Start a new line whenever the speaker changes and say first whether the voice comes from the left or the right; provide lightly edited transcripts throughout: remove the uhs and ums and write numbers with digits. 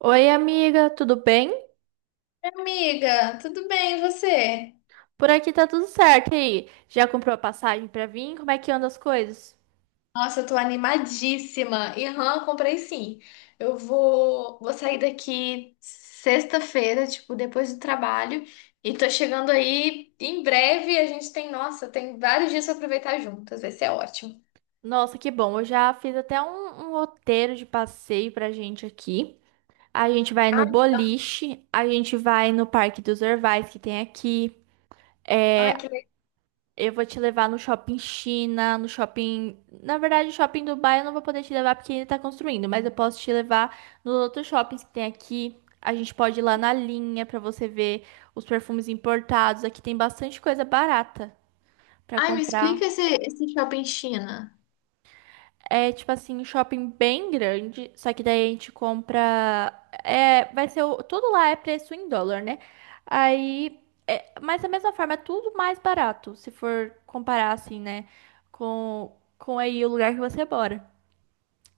right: Oi, amiga, tudo bem?
left: Amiga, tudo bem, e você?
right: Por aqui tá tudo certo. E aí, já comprou a passagem pra vir? Como é que andam as coisas?
left: Nossa, eu tô animadíssima. Irã, comprei sim. Eu vou sair daqui sexta-feira, tipo, depois do trabalho. E tô chegando aí em breve. A gente nossa, tem vários dias pra aproveitar juntas. Vai ser ótimo.
right: Nossa, que bom. Eu já fiz até um roteiro de passeio pra gente aqui. A gente vai no
left: Ai,
right: boliche, a gente vai no Parque dos Orvais que tem aqui. É.
left: ai, que legal.
right: Eu vou te levar no shopping China, no shopping. Na verdade, o shopping Dubai eu não vou poder te levar porque ainda tá construindo, mas eu posso te levar nos outros shoppings que tem aqui. A gente pode ir lá na linha pra você ver os perfumes importados. Aqui tem bastante coisa barata pra
left: Ai, me explica
right: comprar.
left: esse shopping China.
right: É tipo assim, um shopping bem grande, só que daí a gente compra. É, vai ser tudo lá é preço em dólar, né? Aí, é, mas da mesma forma, é tudo mais barato, se for comparar assim, né? Com aí o lugar que você mora.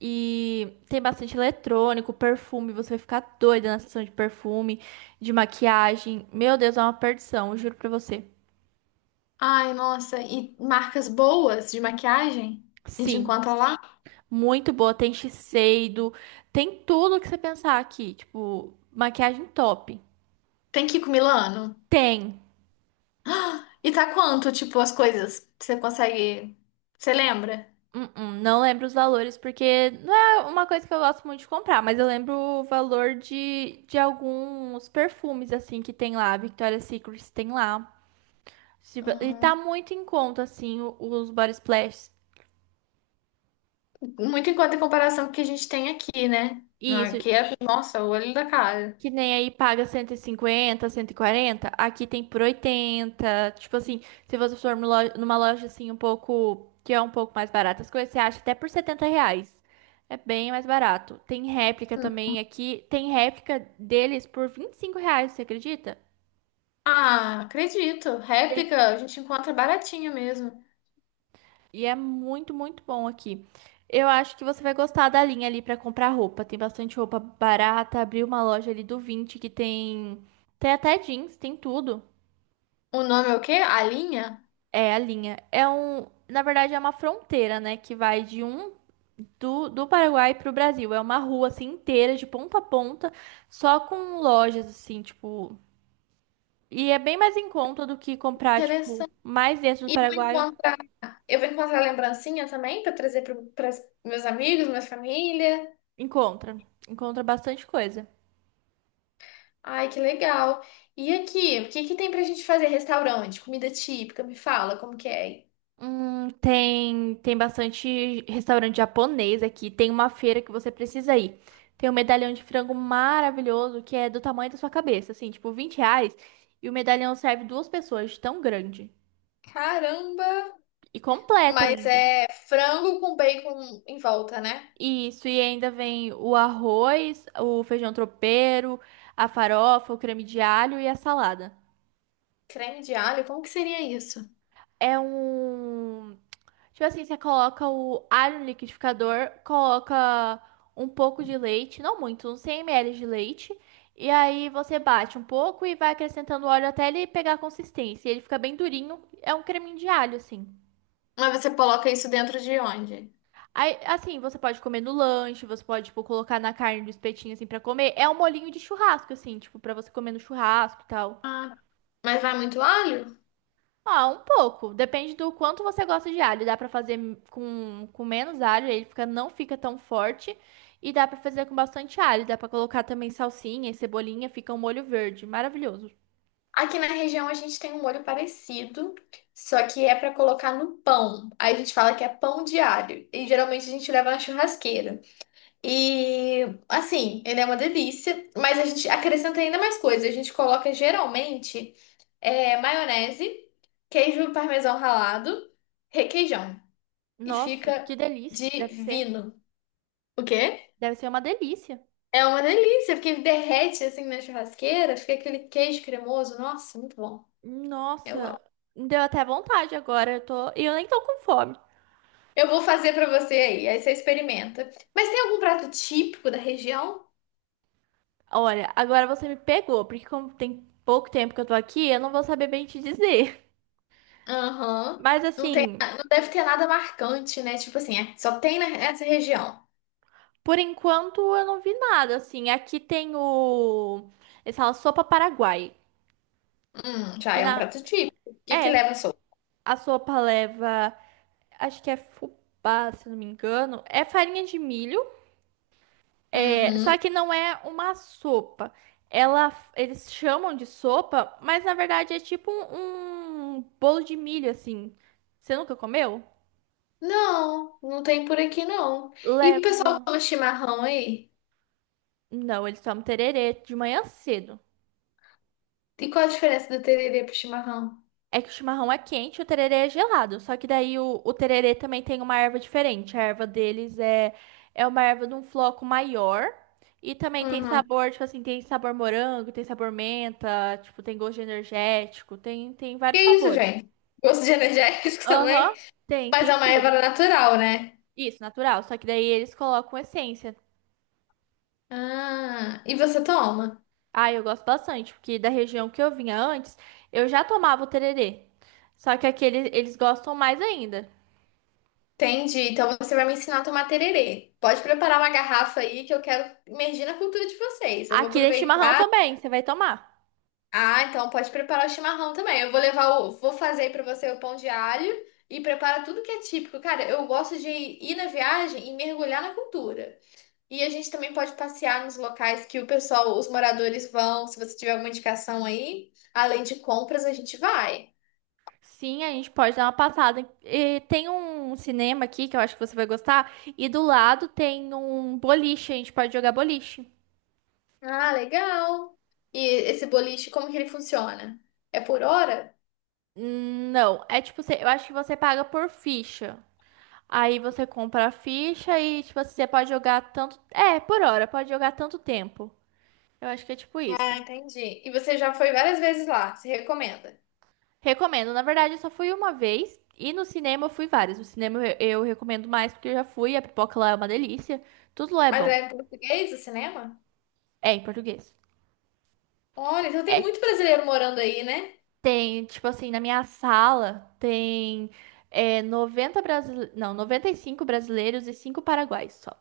right: E tem bastante eletrônico, perfume, você vai ficar doida na sessão de perfume, de maquiagem. Meu Deus, é uma perdição, eu juro pra você.
left: Ai, nossa, e marcas boas de maquiagem? A gente
right: Sim.
left: encontra lá?
right: Muito boa, tem Shiseido, tem tudo que você pensar aqui, tipo, maquiagem top.
left: Tem que ir com Milano?
right: Tem.
left: E tá quanto, tipo, as coisas? Você consegue. Você lembra?
right: Não lembro os valores porque não é uma coisa que eu gosto muito de comprar, mas eu lembro o valor de alguns perfumes assim que tem lá, Victoria's Secret tem lá. Tipo, e tá
left: Aham.
right: muito em conta assim os body splash.
left: Muito em conta em comparação com o que a gente tem aqui, né? Não,
right: Isso.
left: aqui é, nossa, o olho da cara.
right: Que nem aí paga cento e cinquenta, cento e quarenta. Aqui tem por oitenta. Tipo assim, se você for numa loja, assim um pouco, que é um pouco mais barata as coisas, você acha até por 70 reais. É bem mais barato. Tem réplica
left: Hum.
right: também aqui, tem réplica deles por 25 reais, você acredita?
left: Ah, acredito.
right: E é
left: Réplica a gente encontra baratinho mesmo.
right: e é muito, muito bom aqui. Eu acho que você vai gostar da linha ali pra comprar roupa. Tem bastante roupa barata. Abri uma loja ali do 20 que tem, tem até jeans, tem tudo.
left: O nome é o quê? A linha?
right: É, a linha. É um, na verdade, é uma fronteira, né? Que vai de do Paraguai pro Brasil. É uma rua assim inteira, de ponta a ponta, só com lojas, assim, tipo. E é bem mais em conta do que comprar, tipo,
left: Interessante.
right: mais dentro do
left: E eu vou
right: Paraguai.
left: encontrar, eu vou encontrar lembrancinha também para trazer para meus amigos, minha família.
right: Encontra. Encontra bastante coisa.
left: Ai, que legal. E aqui, o que que tem pra gente fazer? Restaurante, comida típica, me fala como que é.
right: Tem bastante restaurante japonês aqui. Tem uma feira que você precisa ir. Tem um medalhão de frango maravilhoso que é do tamanho da sua cabeça, assim, tipo 20 reais. E o medalhão serve duas pessoas, de tão grande.
left: Caramba!
right: E completo
left: Mas
right: ainda.
left: é frango com bacon em volta, né?
right: Isso, e ainda vem o arroz, o feijão tropeiro, a farofa, o creme de alho e a salada.
left: Creme de alho, como que seria isso?
right: É um. Tipo assim, você coloca o alho no liquidificador, coloca um pouco de leite, não muito, uns 100 ml de leite. E aí você bate um pouco e vai acrescentando óleo até ele pegar a consistência. E ele fica bem durinho, é um creminho de alho, assim.
left: Mas você coloca isso dentro de onde?
right: Aí, assim, você pode comer no lanche, você pode, tipo, colocar na carne do espetinho, assim, pra comer. É um molinho de churrasco, assim, tipo, pra você comer no churrasco e tal.
left: Ah, mas vai muito alho?
right: Ah, um pouco. Depende do quanto você gosta de alho. Dá pra fazer com menos alho, ele fica, não fica tão forte. E dá pra fazer com bastante alho. Dá pra colocar também salsinha e cebolinha, fica um molho verde. Maravilhoso.
left: Aqui na região a gente tem um molho parecido, só que é para colocar no pão. Aí a gente fala que é pão de alho. E geralmente a gente leva na churrasqueira. E assim, ele é uma delícia, mas a gente acrescenta ainda mais coisas. A gente coloca geralmente é, maionese, queijo parmesão ralado, requeijão. E
right: Nossa,
left: fica
right: que delícia que deve ser.
left: divino. O quê?
right: Deve ser uma delícia.
left: É uma delícia, porque derrete assim na churrasqueira, fica aquele queijo cremoso. Nossa, muito bom. Eu
right: Nossa,
left: amo.
right: me deu até vontade agora. Eu tô... E eu nem tô com fome.
left: Eu vou fazer pra você aí, aí você experimenta. Mas tem algum prato típico da região?
right: Olha, agora você me pegou, porque como tem pouco tempo que eu tô aqui, eu não vou saber bem te dizer.
left: Aham.
right: Mas
left: Não tem,
right: assim.
left: não deve ter nada marcante, né? Tipo assim, é, só tem nessa região.
right: Por enquanto, eu não vi nada, assim. Aqui tem o... Eles falam sopa paraguai.
left: Já
right: Que
left: é um
right: na...
left: prato típico. O que que
right: É,
left: leva sopa?
right: a sopa leva... Acho que é fubá, se não me engano. É farinha de milho. É...
left: Uhum.
right: Só que não é uma sopa. Ela... Eles chamam de sopa, mas na verdade é tipo um, um bolo de milho, assim. Você nunca comeu?
left: Não, não tem por aqui não. E o pessoal
right: Leva...
left: toma chimarrão aí?
right: Não, eles tomam tererê de manhã cedo.
left: E qual a diferença do tererê pro chimarrão?
right: É que o chimarrão é quente e o tererê é gelado. Só que daí o tererê também tem uma erva diferente. A erva deles é, é uma erva de um floco maior. E também tem
left: Uhum.
right: sabor, tipo assim, tem sabor morango, tem sabor menta, tipo, tem gosto de energético, tem, tem
left: Que
right: vários
left: isso,
right: sabores.
left: gente? Gosto de energético também?
right: Aham, tem,
left: Mas é
right: tem
left: uma erva
right: tudo.
left: natural, né?
right: Isso, natural. Só que daí eles colocam essência.
left: Ah, e você toma?
right: Ah, eu gosto bastante, porque da região que eu vinha antes, eu já tomava o tererê. Só que aqui eles gostam mais ainda.
left: Entendi. Então você vai me ensinar a tomar tererê. Pode preparar uma garrafa aí que eu quero imergir na cultura de vocês. Eu vou
right: Aqui é chimarrão
left: aproveitar.
right: também, você vai tomar.
left: Ah, então pode preparar o chimarrão também. Eu vou levar o, Vou fazer aí pra você o pão de alho e prepara tudo que é típico. Cara, eu gosto de ir na viagem e mergulhar na cultura. E a gente também pode passear nos locais que o pessoal, os moradores vão. Se você tiver alguma indicação aí, além de compras, a gente vai.
right: Sim, a gente pode dar uma passada. E tem um cinema aqui que eu acho que você vai gostar. E do lado tem um boliche, a gente pode jogar boliche.
left: Ah, legal. E esse boliche, como que ele funciona? É por hora?
right: Não, é tipo, eu acho que você paga por ficha. Aí você compra a ficha e, tipo, assim, você pode jogar tanto. É, por hora, pode jogar tanto tempo. Eu acho que é tipo
left: Ah,
right: isso.
left: entendi. E você já foi várias vezes lá, se recomenda.
right: Recomendo. Na verdade, eu só fui uma vez. E no cinema eu fui várias. No cinema eu recomendo mais porque eu já fui. A pipoca lá é uma delícia. Tudo lá é
left: Mas é
right: bom.
left: em português o cinema?
right: É, em português.
left: Olha, então tem muito
right: É.
left: brasileiro morando aí, né?
right: Tem, tipo assim, na minha sala tem 90 brasileiros. Não, 95 brasileiros e 5 paraguaios só.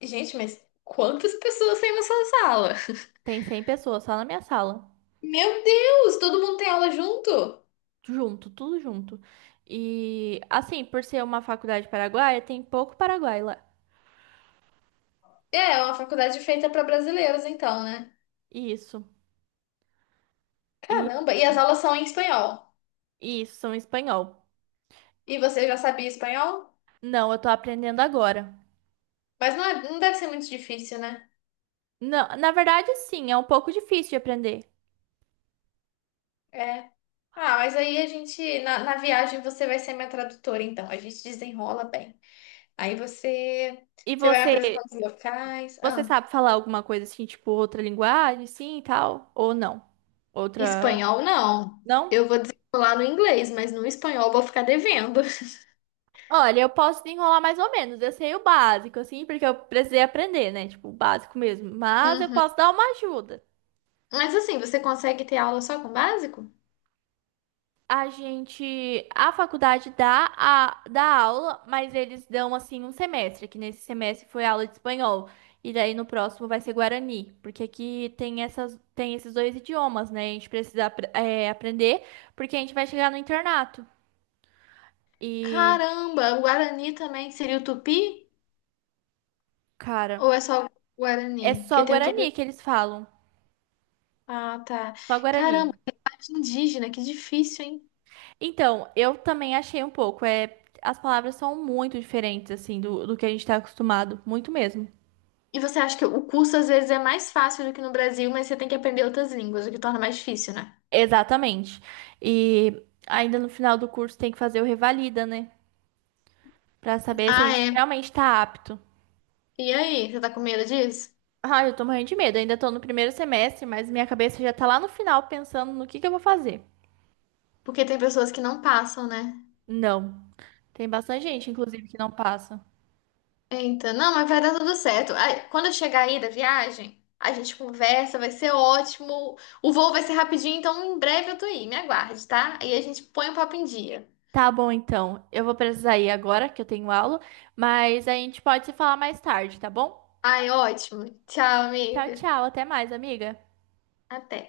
left: Gente, mas quantas pessoas tem na sua sala?
right: Tem 100 pessoas só na minha sala.
left: Meu Deus, todo mundo tem aula junto?
right: Junto, tudo junto. E assim, por ser uma faculdade paraguaia, tem pouco paraguai lá.
left: É, é uma faculdade feita para brasileiros, então, né?
right: Isso. E
left: Caramba, e as aulas são em espanhol.
right: e isso, são espanhol.
left: E você já sabia espanhol?
right: Não, eu tô aprendendo agora.
left: Mas não, não deve ser muito difícil, né?
right: Não, na verdade, sim, é um pouco difícil de aprender.
left: É. Ah, mas aí a gente, na viagem, você vai ser minha tradutora, então. A gente desenrola bem. Aí você,
right: E
left: você vai me
right: você,
left: apresentar os locais.
right: você
left: Ah,
right: sabe falar alguma coisa assim, tipo outra linguagem, sim e tal? Ou não? Outra.
left: espanhol, não.
right: Não?
left: Eu vou desenrolar no inglês, mas no espanhol eu vou ficar devendo.
right: Olha, eu posso desenrolar mais ou menos. Eu sei o básico, assim, porque eu precisei aprender, né? Tipo, o básico mesmo. Mas eu
left: Hum.
right: posso dar uma ajuda.
left: Mas assim, você consegue ter aula só com básico?
right: A gente, a faculdade dá, dá aula, mas eles dão, assim, um semestre, que nesse semestre foi aula de espanhol. E daí no próximo vai ser Guarani, porque aqui tem tem esses dois idiomas, né? A gente precisa, aprender, porque a gente vai chegar no internato. E,
left: Caramba, o Guarani também seria o Tupi? Ou
right: cara,
left: é só o
right: é
left: Guarani?
right: só
left: Porque tem o Tupi.
right: Guarani que eles falam.
left: Ah, tá.
right: Só Guarani.
left: Caramba, arte indígena, que difícil, hein?
right: Então, eu também achei um pouco. É, as palavras são muito diferentes, assim, do que a gente tá acostumado. Muito mesmo.
left: E você acha que o curso às vezes é mais fácil do que no Brasil, mas você tem que aprender outras línguas, o que torna mais difícil, né?
right: Exatamente. E ainda no final do curso tem que fazer o revalida, né? Pra saber se a
left: Ah,
right: gente
left: é.
right: realmente tá apto.
left: E aí, você tá com medo disso?
right: Ah, eu tô morrendo de medo. Ainda tô no primeiro semestre, mas minha cabeça já tá lá no final pensando no que eu vou fazer.
left: Porque tem pessoas que não passam, né?
right: Não. Tem bastante gente, inclusive, que não passa.
left: Então, não, mas vai dar tudo certo. Aí, quando eu chegar aí da viagem, a gente conversa, vai ser ótimo. O voo vai ser rapidinho, então em breve eu tô aí, me aguarde, tá? Aí a gente põe o papo em dia.
right: Tá bom, então. Eu vou precisar ir agora, que eu tenho aula, mas a gente pode se falar mais tarde, tá bom?
left: Ai, ótimo. Tchau,
right: Tchau,
left: amiga.
right: tchau. Até mais, amiga.
left: Até.